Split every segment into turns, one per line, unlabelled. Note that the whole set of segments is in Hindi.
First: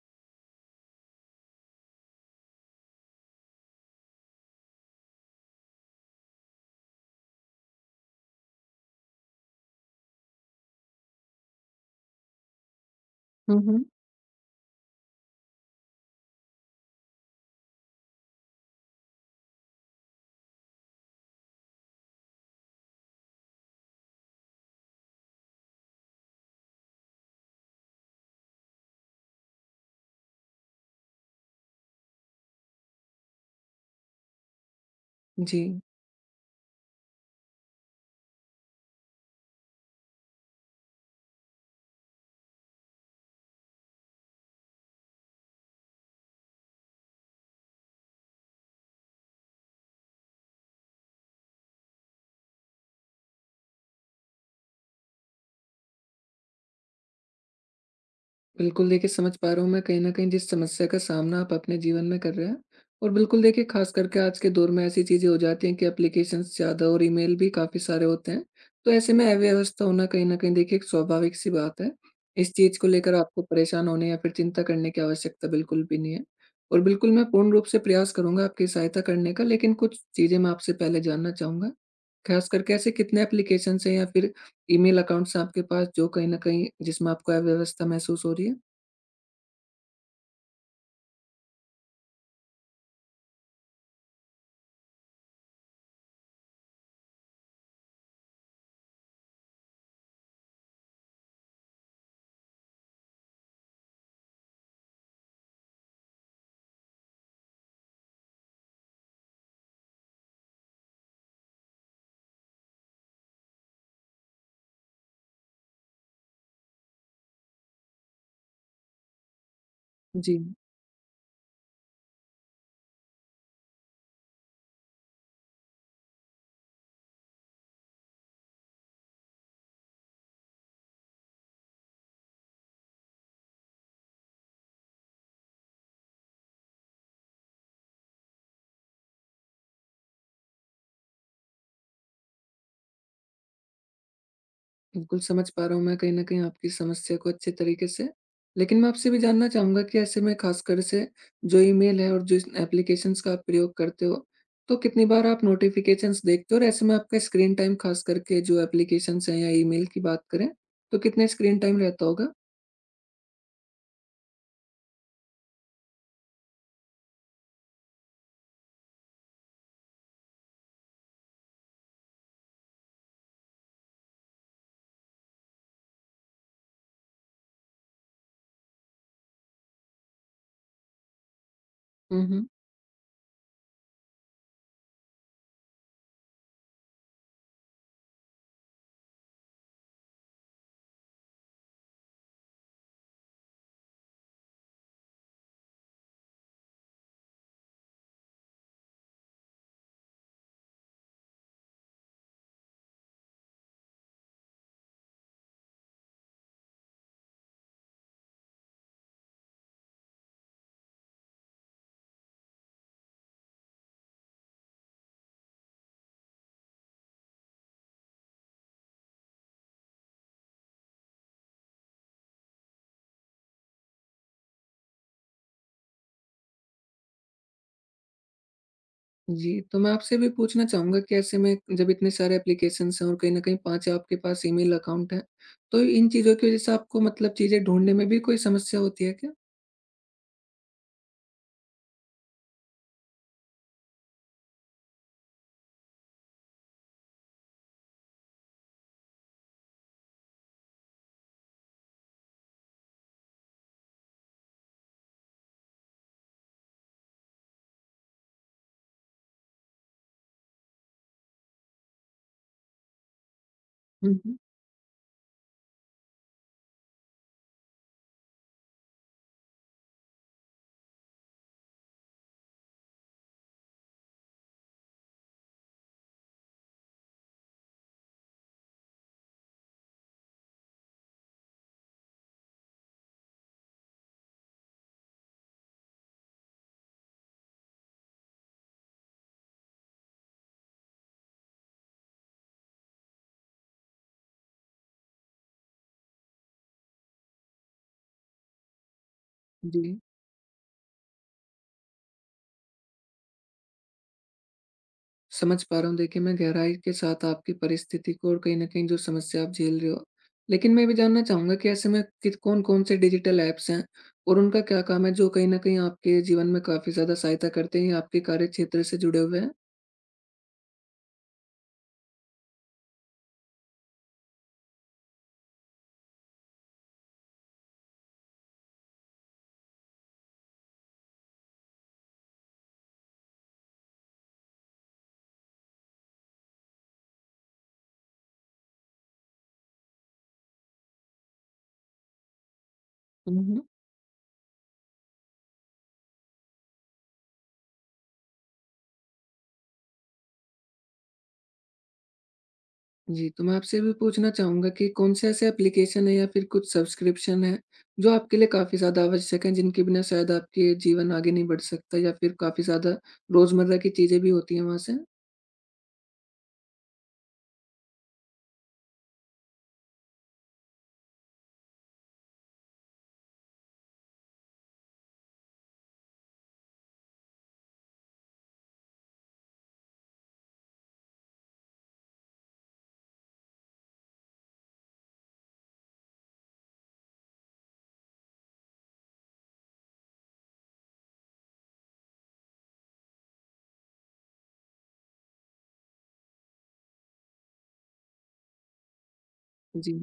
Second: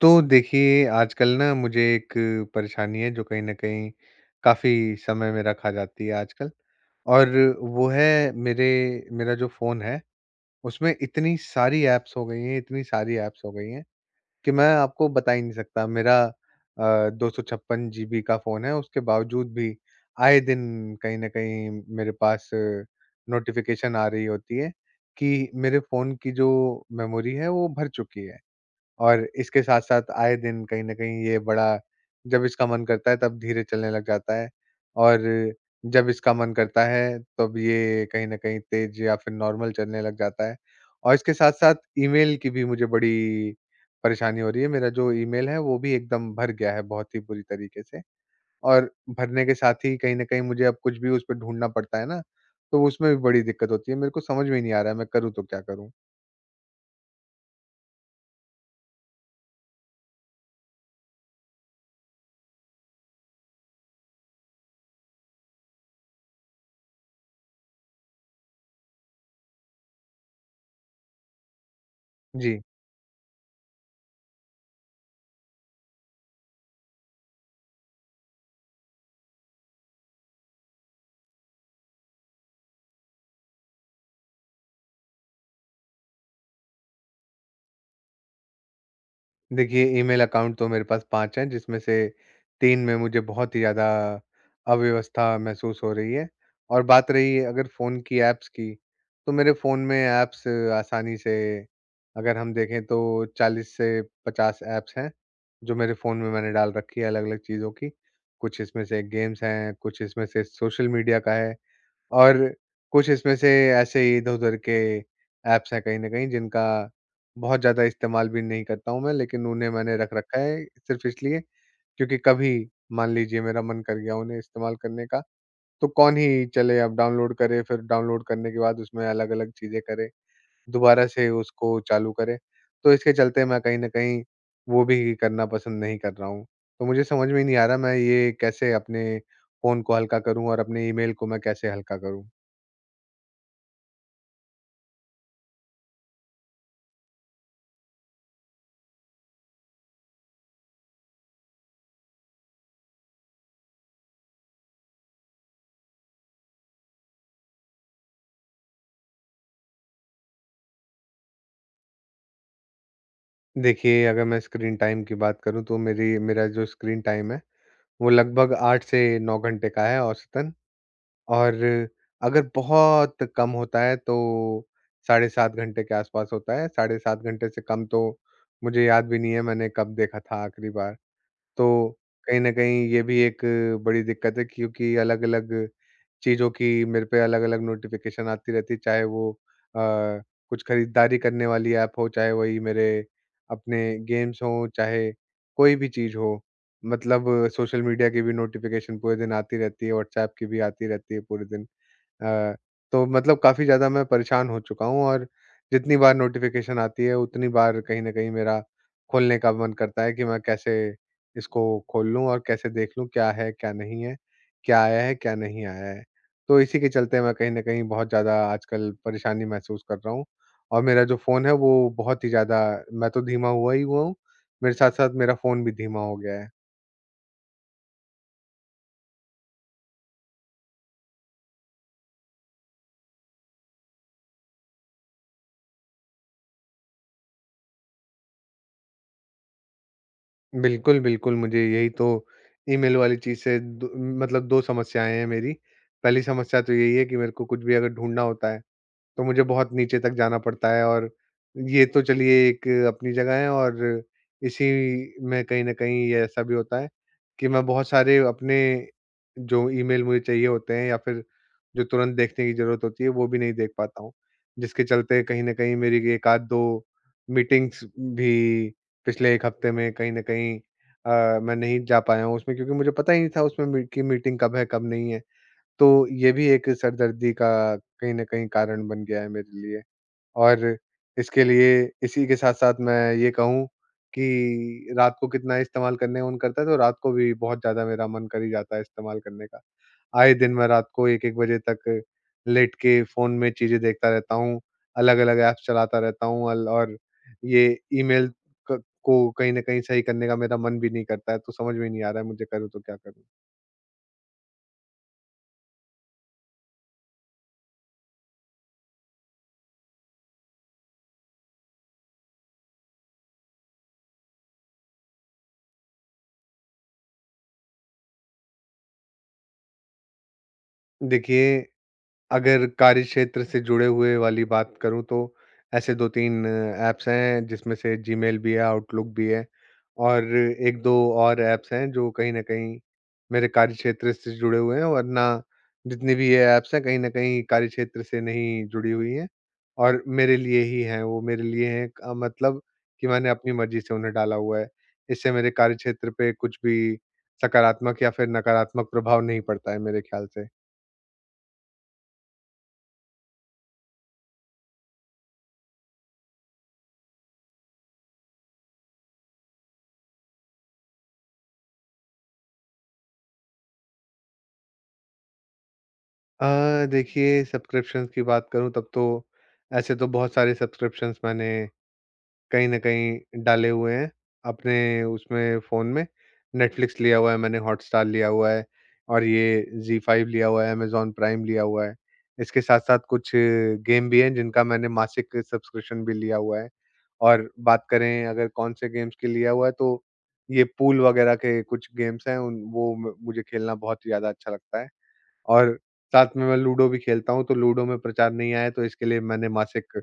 तो देखिए, आजकल ना मुझे एक परेशानी है जो कहीं न कहीं काफ़ी समय में रखा जाती है आजकल और वो है मेरे मेरा जो फ़ोन है, उसमें इतनी सारी ऐप्स हो गई हैं, इतनी सारी ऐप्स हो
हुँ,
गई हैं
हुँ।
कि मैं आपको बता ही नहीं सकता। मेरा 256 जीबी का फ़ोन है, उसके बावजूद भी आए दिन कहीं न कहीं मेरे पास नोटिफ़िकेशन आ रही होती है कि मेरे फ़ोन की जो मेमोरी है, वो भर चुकी है। और इसके साथ-साथ आए दिन कहीं न कहीं ये बड़ा जब इसका मन करता है तब धीरे चलने लग जाता है, और
जी,
जब इसका मन करता है तब ये कहीं न कहीं तेज़ या फिर नॉर्मल चलने लग जाता है। और इसके साथ-साथ ईमेल की भी मुझे बड़ी परेशानी हो रही है। मेरा जो ईमेल है वो भी एकदम भर गया है बहुत ही बुरी तरीके से, और भरने के साथ ही कहीं न कहीं मुझे अब कुछ भी उस पे ढूँढना पड़ता है ना, तो उसमें भी बड़ी दिक्कत होती है। मेरे को समझ में ही नहीं आ रहा है, मैं करूँ तो क्या करूँ?
बिल्कुल देखिए समझ पा रहा हूँ मैं कहीं न कहीं जिस समस्या का सामना आप अपने जीवन में कर रहे हैं। और बिल्कुल देखिए ख़ास करके आज के दौर में ऐसी चीज़ें हो जाती हैं कि एप्लीकेशंस ज़्यादा और ईमेल भी काफ़ी सारे होते हैं। तो ऐसे में अव्यवस्था होना कहीं न कहीं देखिए एक स्वाभाविक-सी बात है। इस
जी।
चीज़ को लेकर आपको परेशान होने या फिर चिंता करने की आवश्यकता बिल्कुल भी नहीं है। और बिल्कुल मैं पूर्ण रूप से प्रयास करूँगा आपकी सहायता करने का, लेकिन कुछ चीज़ें मैं आपसे पहले जानना चाहूँगा। खास करके ऐसे कितने एप्लीकेशंस हैं या फिर ईमेल अकाउंट्स आपके पास जो कहीं न कहीं, जिसमें आपको अव्यवस्था महसूस हो रही है?
देखिए, ईमेल अकाउंट तो मेरे पास 5 हैं, जिसमें से 3 में मुझे बहुत ही ज़्यादा अव्यवस्था महसूस हो रही है। और बात रही अगर फ़ोन की ऐप्स की, तो मेरे फ़ोन में ऐप्स आसानी से अगर हम देखें तो 40 से 50 ऐप्स हैं, जो मेरे फ़ोन में मैंने डाल रखी है अलग-अलग चीज़ों की। कुछ इसमें से गेम्स हैं, कुछ इसमें से सोशल मीडिया का है, और कुछ इसमें से ऐसे ही इधर-उधर के ऐप्स हैं कहीं न कहीं, जिनका बहुत ज़्यादा इस्तेमाल भी नहीं करता हूँ मैं, लेकिन उन्हें मैंने रख रखा
जी,
है सिर्फ़ इसलिए क्योंकि कभी मान लीजिए मेरा मन कर गया उन्हें इस्तेमाल करने का, तो कौन ही चले अब डाउनलोड करे, फिर डाउनलोड करने के बाद उसमें अलग-अलग चीज़ें करे, दोबारा से उसको चालू करे। तो इसके चलते मैं कहीं न कहीं वो भी करना पसंद नहीं कर रहा हूँ। तो मुझे समझ में ही नहीं आ रहा, मैं ये कैसे अपने फ़ोन को हल्का करूँ और अपने ईमेल को मैं कैसे हल्का करूँ?
बिल्कुल समझ पा रहा हूँ मैं कहीं न कहीं आपकी समस्या को अच्छे तरीके से। लेकिन मैं आपसे भी जानना चाहूँगा कि ऐसे में खासकर से जो ईमेल है और जो एप्लीकेशंस का आप प्रयोग करते हो, तो कितनी बार आप नोटिफ़िकेशंस देखते हो? और ऐसे में आपका स्क्रीन टाइम, खास करके जो एप्लीकेशंस हैं या ईमेल की बात करें, तो कितने स्क्रीन टाइम रहता होगा?
देखिए, अगर मैं स्क्रीन टाइम की बात करूँ, तो मेरी मेरा जो स्क्रीन टाइम है, वो लगभग 8 से 9 घंटे का है औसतन, और अगर बहुत कम होता है तो साढ़े 7 घंटे के आसपास होता है। साढ़े 7 घंटे से कम तो मुझे याद भी नहीं है मैंने कब देखा था आखिरी बार। तो
हुँ,
कहीं
हुँ।
न कहीं ये भी एक बड़ी दिक्कत है, क्योंकि अलग-अलग चीज़ों की मेरे पे अलग-अलग नोटिफ़िकेशन आती रहती है, चाहे वो अ, कुछ खरीदारी करने वाली ऐप हो, चाहे वही मेरे अपने गेम्स हों, चाहे कोई भी चीज़ हो। मतलब सोशल मीडिया की भी नोटिफ़िकेशन पूरे दिन आती रहती है, व्हाट्सऐप की भी आती रहती है पूरे दिन। अ, तो मतलब काफ़ी ज़्यादा मैं परेशान हो चुका हूँ, और जितनी बार नोटिफ़िकेशन आती है उतनी बार कहीं न कहीं मेरा खोलने का मन करता है कि मैं कैसे इसको खोल लूँ और कैसे देख लूँ, क्या है, क्या नहीं है? क्या आया है, क्या नहीं आया है? तो इसी के चलते मैं कहीं न कहीं बहुत ज़्यादा आजकल परेशानी महसूस कर रहा हूँ, और मेरा जो फ़ोन है वो बहुत ही ज़्यादा, मैं तो धीमा हुआ ही हुआ हूँ, मेरे साथ-साथ मेरा फ़ोन भी धीमा हो गया है।
जी, तो मैं आपसे भी पूछना चाहूँगा कि ऐसे में जब इतने सारे एप्लीकेशंस हैं और कहीं न कहीं 5 आपके पास ईमेल अकाउंट हैं, तो इन चीज़ों की वज़ह से आपको, मतलब चीज़ें ढूँढने में भी कोई समस्या होती है क्या?
बिल्कुल, बिल्कुल, मुझे यही तो ईमेल वाली चीज़ से दो, मतलब 2 समस्याएँ हैं मेरी। पहली समस्या तो यही है कि मेरे को कुछ भी अगर ढूँढना होता है, तो मुझे बहुत नीचे तक जाना पड़ता है, और ये तो चलिए एक अपनी जगह है, और इसी में कहीं न कहीं ये ऐसा भी होता है कि मैं बहुत सारे अपने जो ईमेल मुझे चाहिए होते हैं या फिर जो तुरंत देखने की ज़रूरत होती है, वो भी नहीं देख पाता हूँ।
हुँ, हुँ।
जिसके चलते कहीं न कहीं मेरी एक आध 2 मीटिंग्स भी पिछले 1 हफ्ते में कहीं न कहीं, मैं नहीं जा पाया हूँ उसमें, क्योंकि मुझे पता ही नहीं था उसमें मी कि मीटिंग कब है, कब नहीं है। तो ये भी एक सरदर्दी का कहीं न कहीं कारण बन गया है मेरे लिए। और इसके लिए इसी के साथ-साथ मैं ये कहूँ कि रात को कितना इस्तेमाल करने का मन करता है, तो रात को भी बहुत ज़्यादा मेरा मन कर ही जाता है इस्तेमाल करने का। आए दिन मैं रात को 1-1 बजे तक लेट के फ़ोन में चीज़ें देखता रहता हूँ, अलग-अलग ऐप्स चलाता रहता हूँ अल और ये ईमेल क को कहीं न कहीं
जी,
सही करने का मेरा मन भी नहीं करता है, तो समझ में नहीं आ रहा है, मुझे करूँ तो क्या करूँ?
समझ पा रहा हूँ। देखिए, मैं गहराई के साथ आपकी परिस्थिति को और कहीं न कहीं जो समस्या आप झेल रहे हो। लेकिन मैं ये भी जानना चाहूँगा कि ऐसे में कित कौन-कौन से डिजिटल ऐप्स हैं और उनका क्या काम है, जो कहीं न कहीं आपके जीवन में काफ़ी ज़्यादा सहायता करते हैं या आपके कार्यक्षेत्र से जुड़े हुए हैं?
देखिए, अगर कार्यक्षेत्र से जुड़े हुए वाली बात करूँ तो ऐसे 2-3 ऐप्स हैं, जिसमें से जीमेल भी है, आउटलुक भी है, और 1-2 और ऐप्स हैं जो कहीं न कहीं मेरे कार्यक्षेत्र से जुड़े हुए हैं, वरना जितनी भी ये ऐप्स हैं कहीं न कहीं कार्यक्षेत्र से नहीं जुड़ी हुई हैं, और मेरे लिए ही हैं वो, मेरे लिए हैं का मतलब कि मैंने
हुँ,
अपनी
हुँ।
मर्ज़ी से उन्हें डाला हुआ है। इससे मेरे कार्यक्षेत्र पे कुछ भी सकारात्मक या फिर नकारात्मक प्रभाव नहीं पड़ता है मेरे ख़्याल से।
जी, तो मैं आपसे ये भी पूछना चाहूँगा कि कौन-से ऐसे एप्लीकेशन है या फिर कुछ सब्सक्रिप्शन है, जो आपके लिए काफ़ी ज़्यादा आवश्यक है, जिनके बिना शायद आपके जीवन आगे नहीं बढ़ सकता या फिर काफ़ी ज़्यादा रोज़मर्रा की चीज़ें भी होती हैं वहाँ से?
देखिए, सब्सक्रिप्शंस की बात करूँ तब तो ऐसे तो बहुत सारे सब्सक्रिप्शंस मैंने कहीं न कहीं डाले हुए हैं, अपने उसमें फ़ोन में। नेटफ्लिक्स लिया हुआ है मैंने, हॉटस्टार लिया हुआ है, और ये ज़ी फाइव लिया हुआ है, अमेज़न प्राइम लिया हुआ है। इसके साथ-साथ कुछ गेम भी हैं जिनका मैंने मासिक सब्सक्रिप्शन भी लिया हुआ है। और बात करें अगर कौन से गेम्स के लिया हुआ है, तो ये पूल वगैरह के कुछ गेम्स हैं उन वो म मुझे खेलना बहुत ज़्यादा अच्छा लगता है। और साथ में मैं लूडो भी खेलता हूँ, तो लूडो में प्रचार नहीं आया, तो इसके लिए मैंने
जी।
मासिक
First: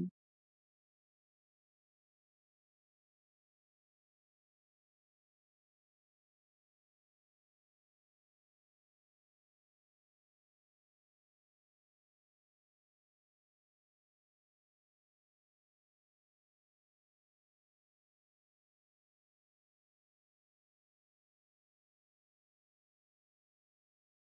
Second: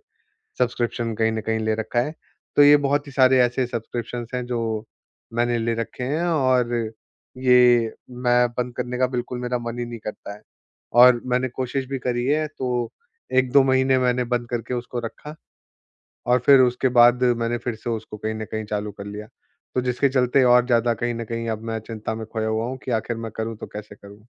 सब्सक्रिप्शन कहीं न कहीं ले रखा है। तो ये बहुत ही सारे ऐसे सब्सक्रिप्शंस हैं जो मैंने ले रखे हैं, और ये मैं बंद करने का बिल्कुल मेरा मन ही नहीं करता है। और मैंने कोशिश भी करी है, तो 1-2 महीने मैंने बंद करके उसको रखा, और फिर उसके बाद मैंने फिर से उसको कहीं न कहीं चालू कर लिया। तो जिसके चलते और ज़्यादा कहीं न कहीं अब मैं चिंता में खोया हुआ हूँ कि आखिर मैं करूँ तो कैसे करूँ?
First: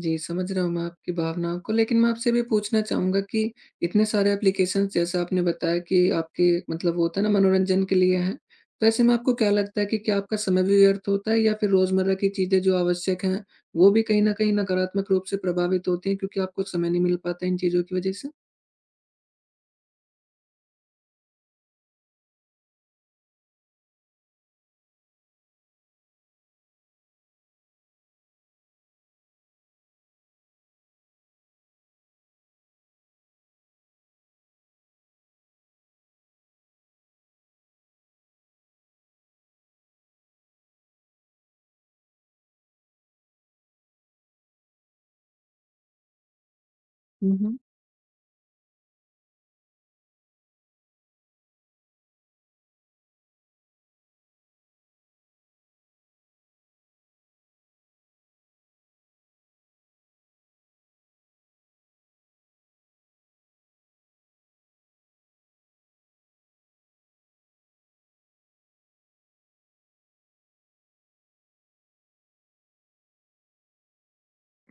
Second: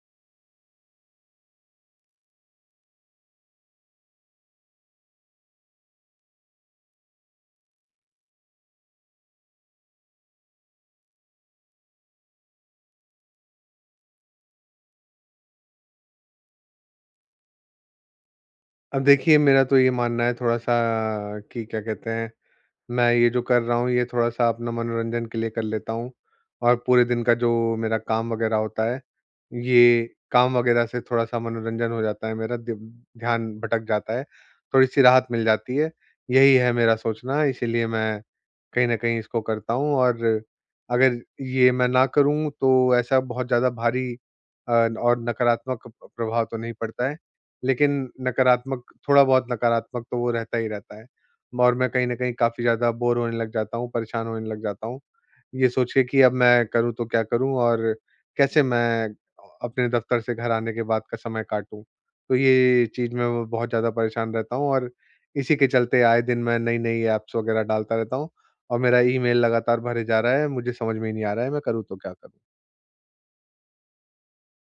जी, समझ रहा हूँ मैं आपकी भावनाओं को, लेकिन मैं आपसे भी पूछना चाहूँगा कि इतने सारे एप्लीकेशंस, जैसा आपने बताया कि आपके, मतलब वो होता है ना मनोरंजन के लिए हैं, तो ऐसे में आपको क्या लगता है कि क्या आपका समय भी व्यर्थ होता है या फिर रोज़मर्रा की चीज़ें जो आवश्यक हैं, वो भी कहीं न कहीं नकारात्मक रूप से प्रभावित होती हैं, क्योंकि आपको समय नहीं मिल पाता इन चीज़ों की वजह से?
अब देखिए, मेरा तो ये मानना है थोड़ा-सा कि क्या कहते हैं, मैं ये जो कर रहा हूँ, ये थोड़ा-सा अपना मनोरंजन के लिए कर लेता हूँ, और पूरे दिन का जो मेरा काम वग़ैरह होता है, ये काम वग़ैरह से थोड़ा-सा मनोरंजन हो जाता है मेरा, दिम ध्यान भटक जाता है, थोड़ी-सी राहत मिल जाती है। यही है मेरा सोचना, इसीलिए मैं कहीं न कहीं इसको करता हूँ, और अगर ये मैं ना करूँ, तो ऐसा बहुत ज़्यादा भारी और नकारात्मक प्रभाव तो नहीं पड़ता है,
हुँ, हुँ।
लेकिन नकारात्मक, थोड़ा बहुत नकारात्मक तो वो रहता ही रहता है। और मैं कहीं न कहीं काफ़ी ज़्यादा बोर होने लग जाता हूँ, परेशान होने लग जाता हूँ। ये सोच के कि अब मैं करूँ तो क्या करूँ, और कैसे मैं अपने दफ़्तर से घर आने के बाद का समय काटूँ? तो ये चीज़ में मैं बहुत ज़्यादा परेशान रहता हूँ, और इसी के चलते आए दिन मैं नई-नई ऐप्स वग़ैरह डालता रहता हूँ, और मेरा ईमेल लगातार भरे जा रहा है, मुझे समझ में ही नहीं आ रहा है मैं करूँ तो क्या करूँ?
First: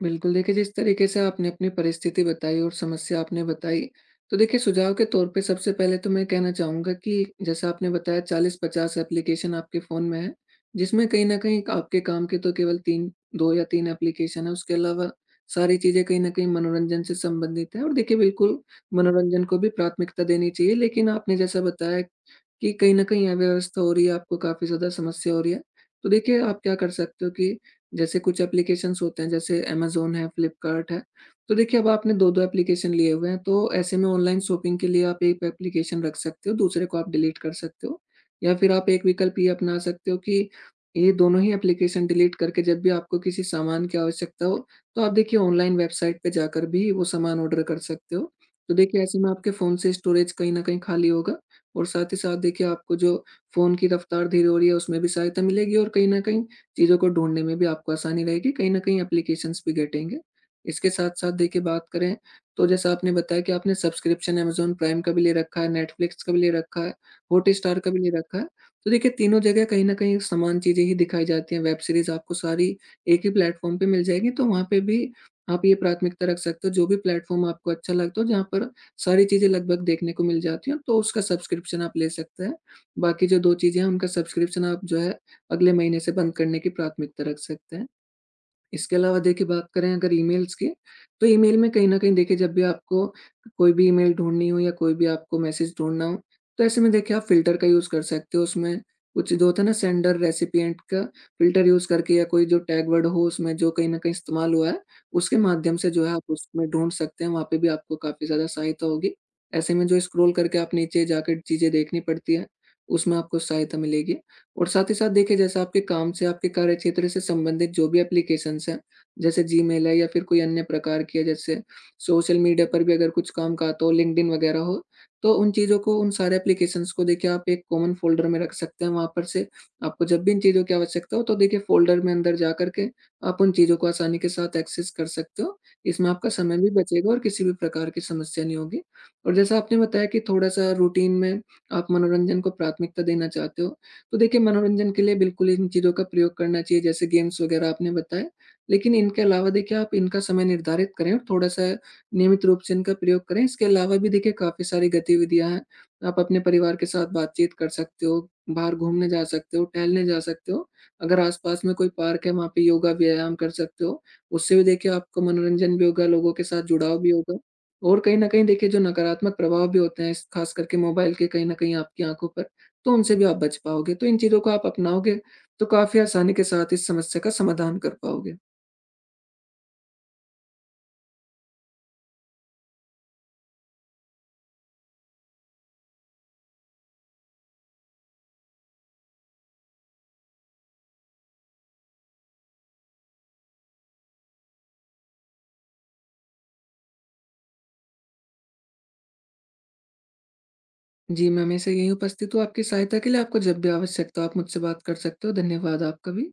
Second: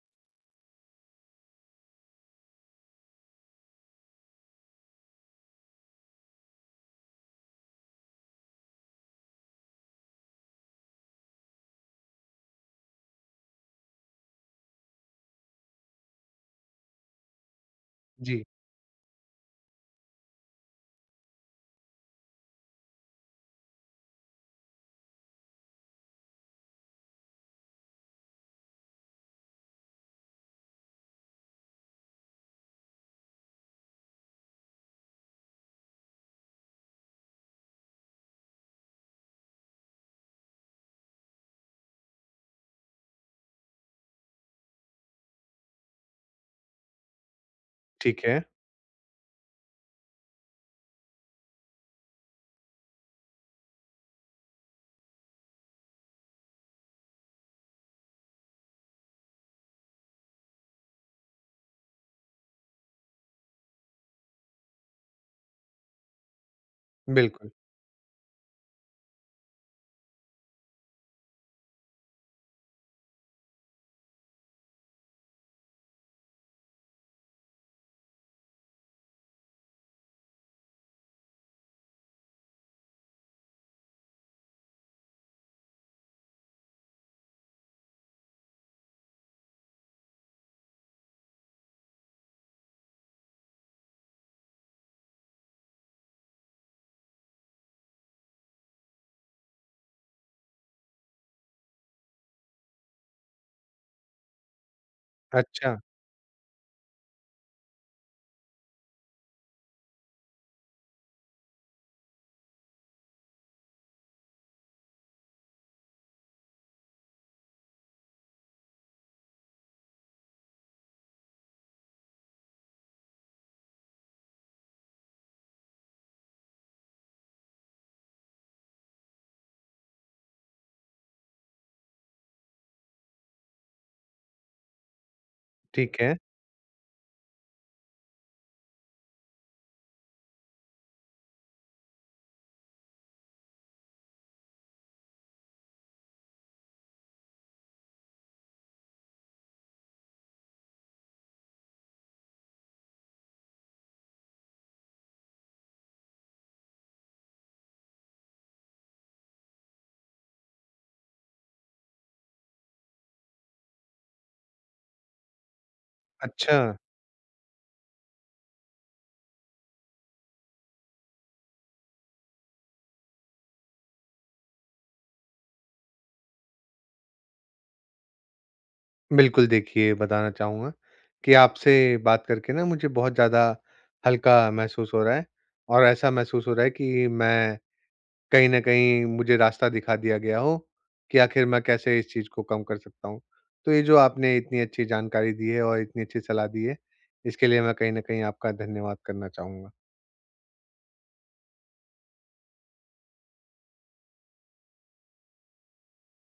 बिल्कुल, देखिए जिस तरीके से आपने अपनी परिस्थिति बताई और समस्या आपने बताई, तो देखिए सुझाव के तौर पे सबसे पहले तो मैं कहना चाहूँगा कि जैसा आपने बताया, 40-50 एप्लीकेशन आपके फ़ोन में है, जिसमें कहीं न कहीं आपके काम के तो केवल 3, 2 या 3 एप्लीकेशन है, उसके अलावा सारी चीज़ें कहीं न कहीं मनोरंजन से संबंधित है। और देखिए
जी,
बिल्कुल, मनोरंजन को भी प्राथमिकता देनी चाहिए। लेकिन आपने जैसा बताया कि कहीं न कहीं अव्यवस्था हो रही है, आपको काफ़ी ज़्यादा समस्या हो रही है। तो देखिए, आप क्या कर सकते हो कि जैसे कुछ एप्लीकेशंस होते हैं, जैसे अमेज़न है, फ्लिपकार्ट है। तो देखिए, अब आपने 2-2 एप्लीकेशन लिए हुए हैं, तो ऐसे में ऑनलाइन शॉपिंग के लिए आप एक एप्लीकेशन रख सकते हो, दूसरे को आप डिलीट कर सकते हो। या फिर आप एक विकल्प ये अपना सकते हो कि ये दोनों ही एप्लीकेशन डिलीट करके, जब भी आपको किसी सामान की आवश्यकता हो, तो आप देखिए ऑनलाइन वेबसाइट पे जाकर भी वो सामान ऑर्डर कर सकते
ठीक
हो।
है।
तो देखिए, ऐसे में आपके फ़ोन से स्टोरेज कहीं न कहीं खाली होगा और साथ ही साथ देखिए आपको जो फ़ोन की रफ़्तार धीरे हो रही है, उसमें भी सहायता मिलेगी और कहीं न कहीं चीज़ों को ढूँढने में भी आपको आसानी रहेगी, कहीं न कहीं एप्लीकेशंस भी घटेंगे। इसके साथ-साथ देखिए बात करें तो जैसा आपने बताया कि आपने सब्सक्रिप्शन अमेज़न प्राइम का भी ले रखा है, नेटफ्लिक्स का भी ले रखा है,
बिल्कुल।
हॉटस्टार का भी ले रखा है। तो देखिए तीनों जगह कहीं न कहीं समान चीज़ें ही दिखाई जाती हैं, वेब सीरीज़ आपको सारी एक ही प्लेटफ़ॉर्म पे मिल जाएगी, तो वहाँ पे भी आप ये प्राथमिकता रख सकते हो, जो भी प्लेटफ़ॉर्म आपको अच्छा लगता हो, जहाँ पर सारी चीज़ें लगभग देखने को मिल जाती हैं, तो उसका सब्सक्रिप्शन आप ले सकते हैं। बाकी जो 2 चीज़ें हैं, उनका सब्सक्रिप्शन आप जो है अगले महीने से बंद करने की प्राथमिकता रख सकते हैं। इसके अलावा देखिए बात करें अगर ईमेल्स की, तो ईमेल में कहीं न कहीं देखिए जब भी आपको कोई भी ईमेल ढूँढनी हो या कोई भी आपको मैसेज ढूँढना हो, तो ऐसे में देखिए आप फ़िल्टर का यूज़ कर सकते हो उसमें। कुछ जो होता है ना, सेंडर रेसिपिएंट का फ़िल्टर यूज़ करके या कोई जो टैग वर्ड हो उसमें, जो कहीं न कहीं इस्तेमाल हुआ है, उसके
अच्छा,
माध्यम से जो है आप उसमें ढूँढ सकते हैं, वहाँ पे भी आपको काफ़ी ज़्यादा सहायता होगी। ऐसे में जो स्क्रॉल करके आप नीचे जाकर चीज़ें देखनी पड़ती हैं, उसमें आपको सहायता मिलेगी। और साथ ही साथ देखिए जैसा आपके काम से, आपके कार्य क्षेत्र से संबंधित जो भी एप्लीकेशंस हैं, जैसे जीमेल है या फिर कोई अन्य प्रकार की है, जैसे सोशल मीडिया पर भी अगर कुछ काम का आता हो, लिंक्डइन वगैरह हो, तो उन चीज़ों को, उन सारे एप्लीकेशंस को देखिए आप एक कॉमन फ़ोल्डर में रख सकते हैं। वहाँ पर से आपको जब भी इन चीज़ों की आवश्यकता हो, तो देखिए फ़ोल्डर में अंदर जा कर के आप उन चीज़ों को आसानी के साथ एक्सेस कर सकते हो।
ठीक
इसमें
है।
आपका समय भी बचेगा और किसी भी प्रकार की समस्या नहीं होगी। और जैसा आपने बताया कि थोड़ा-सा रूटीन में आप मनोरंजन को प्राथमिकता देना चाहते हो, तो देखिए मनोरंजन के लिए बिल्कुल इन चीज़ों का प्रयोग करना चाहिए, जैसे गेम्स वगैरह आपने बताए। लेकिन इनके अलावा देखिए आप इनका समय निर्धारित करें और थोड़ा-सा नियमित रूप से इनका प्रयोग करें। इसके अलावा भी देखिए काफ़ी सारी गतिविधियाँ हैं, आप अपने परिवार के साथ बातचीत कर सकते हो, बाहर घूमने जा सकते हो, टहलने जा सकते हो। अगर आस-पास में कोई पार्क है, वहाँ पे योगा, व्यायाम कर सकते हो। उससे भी देखिए आपको मनोरंजन भी होगा, लोगों के
अच्छा।
साथ जुड़ाव भी होगा और कहीं न कहीं देखिए जो नकारात्मक प्रभाव भी होते हैं इस, खास करके मोबाइल के, कहीं न कहीं आपकी आँखों पर, तो उनसे भी आप बच पाओगे। तो इन चीज़ों को आप अपनाओगे, तो काफ़ी आसानी के साथ इस समस्या का समाधान कर पाओगे।
बिल्कुल, देखिए, बताना चाहूँगा कि आपसे बात करके ना मुझे बहुत ज़्यादा हल्का महसूस हो रहा है, और ऐसा महसूस हो रहा है कि मैं, कहीं न कहीं मुझे रास्ता दिखा दिया गया हो कि आखिर मैं कैसे इस चीज़ को कम कर सकता हूँ। तो ये जो आपने इतनी अच्छी जानकारी दी है और इतनी अच्छी सलाह दी है, इसके लिए मैं कहीं न कहीं आपका धन्यवाद करना चाहूँगा।
जी, मैं हमेशा यहीं उपस्थित हूँ आपकी सहायता के लिए। आपको जब भी आवश्यकता हो आप मुझसे बात कर सकते हो। धन्यवाद आपका भी।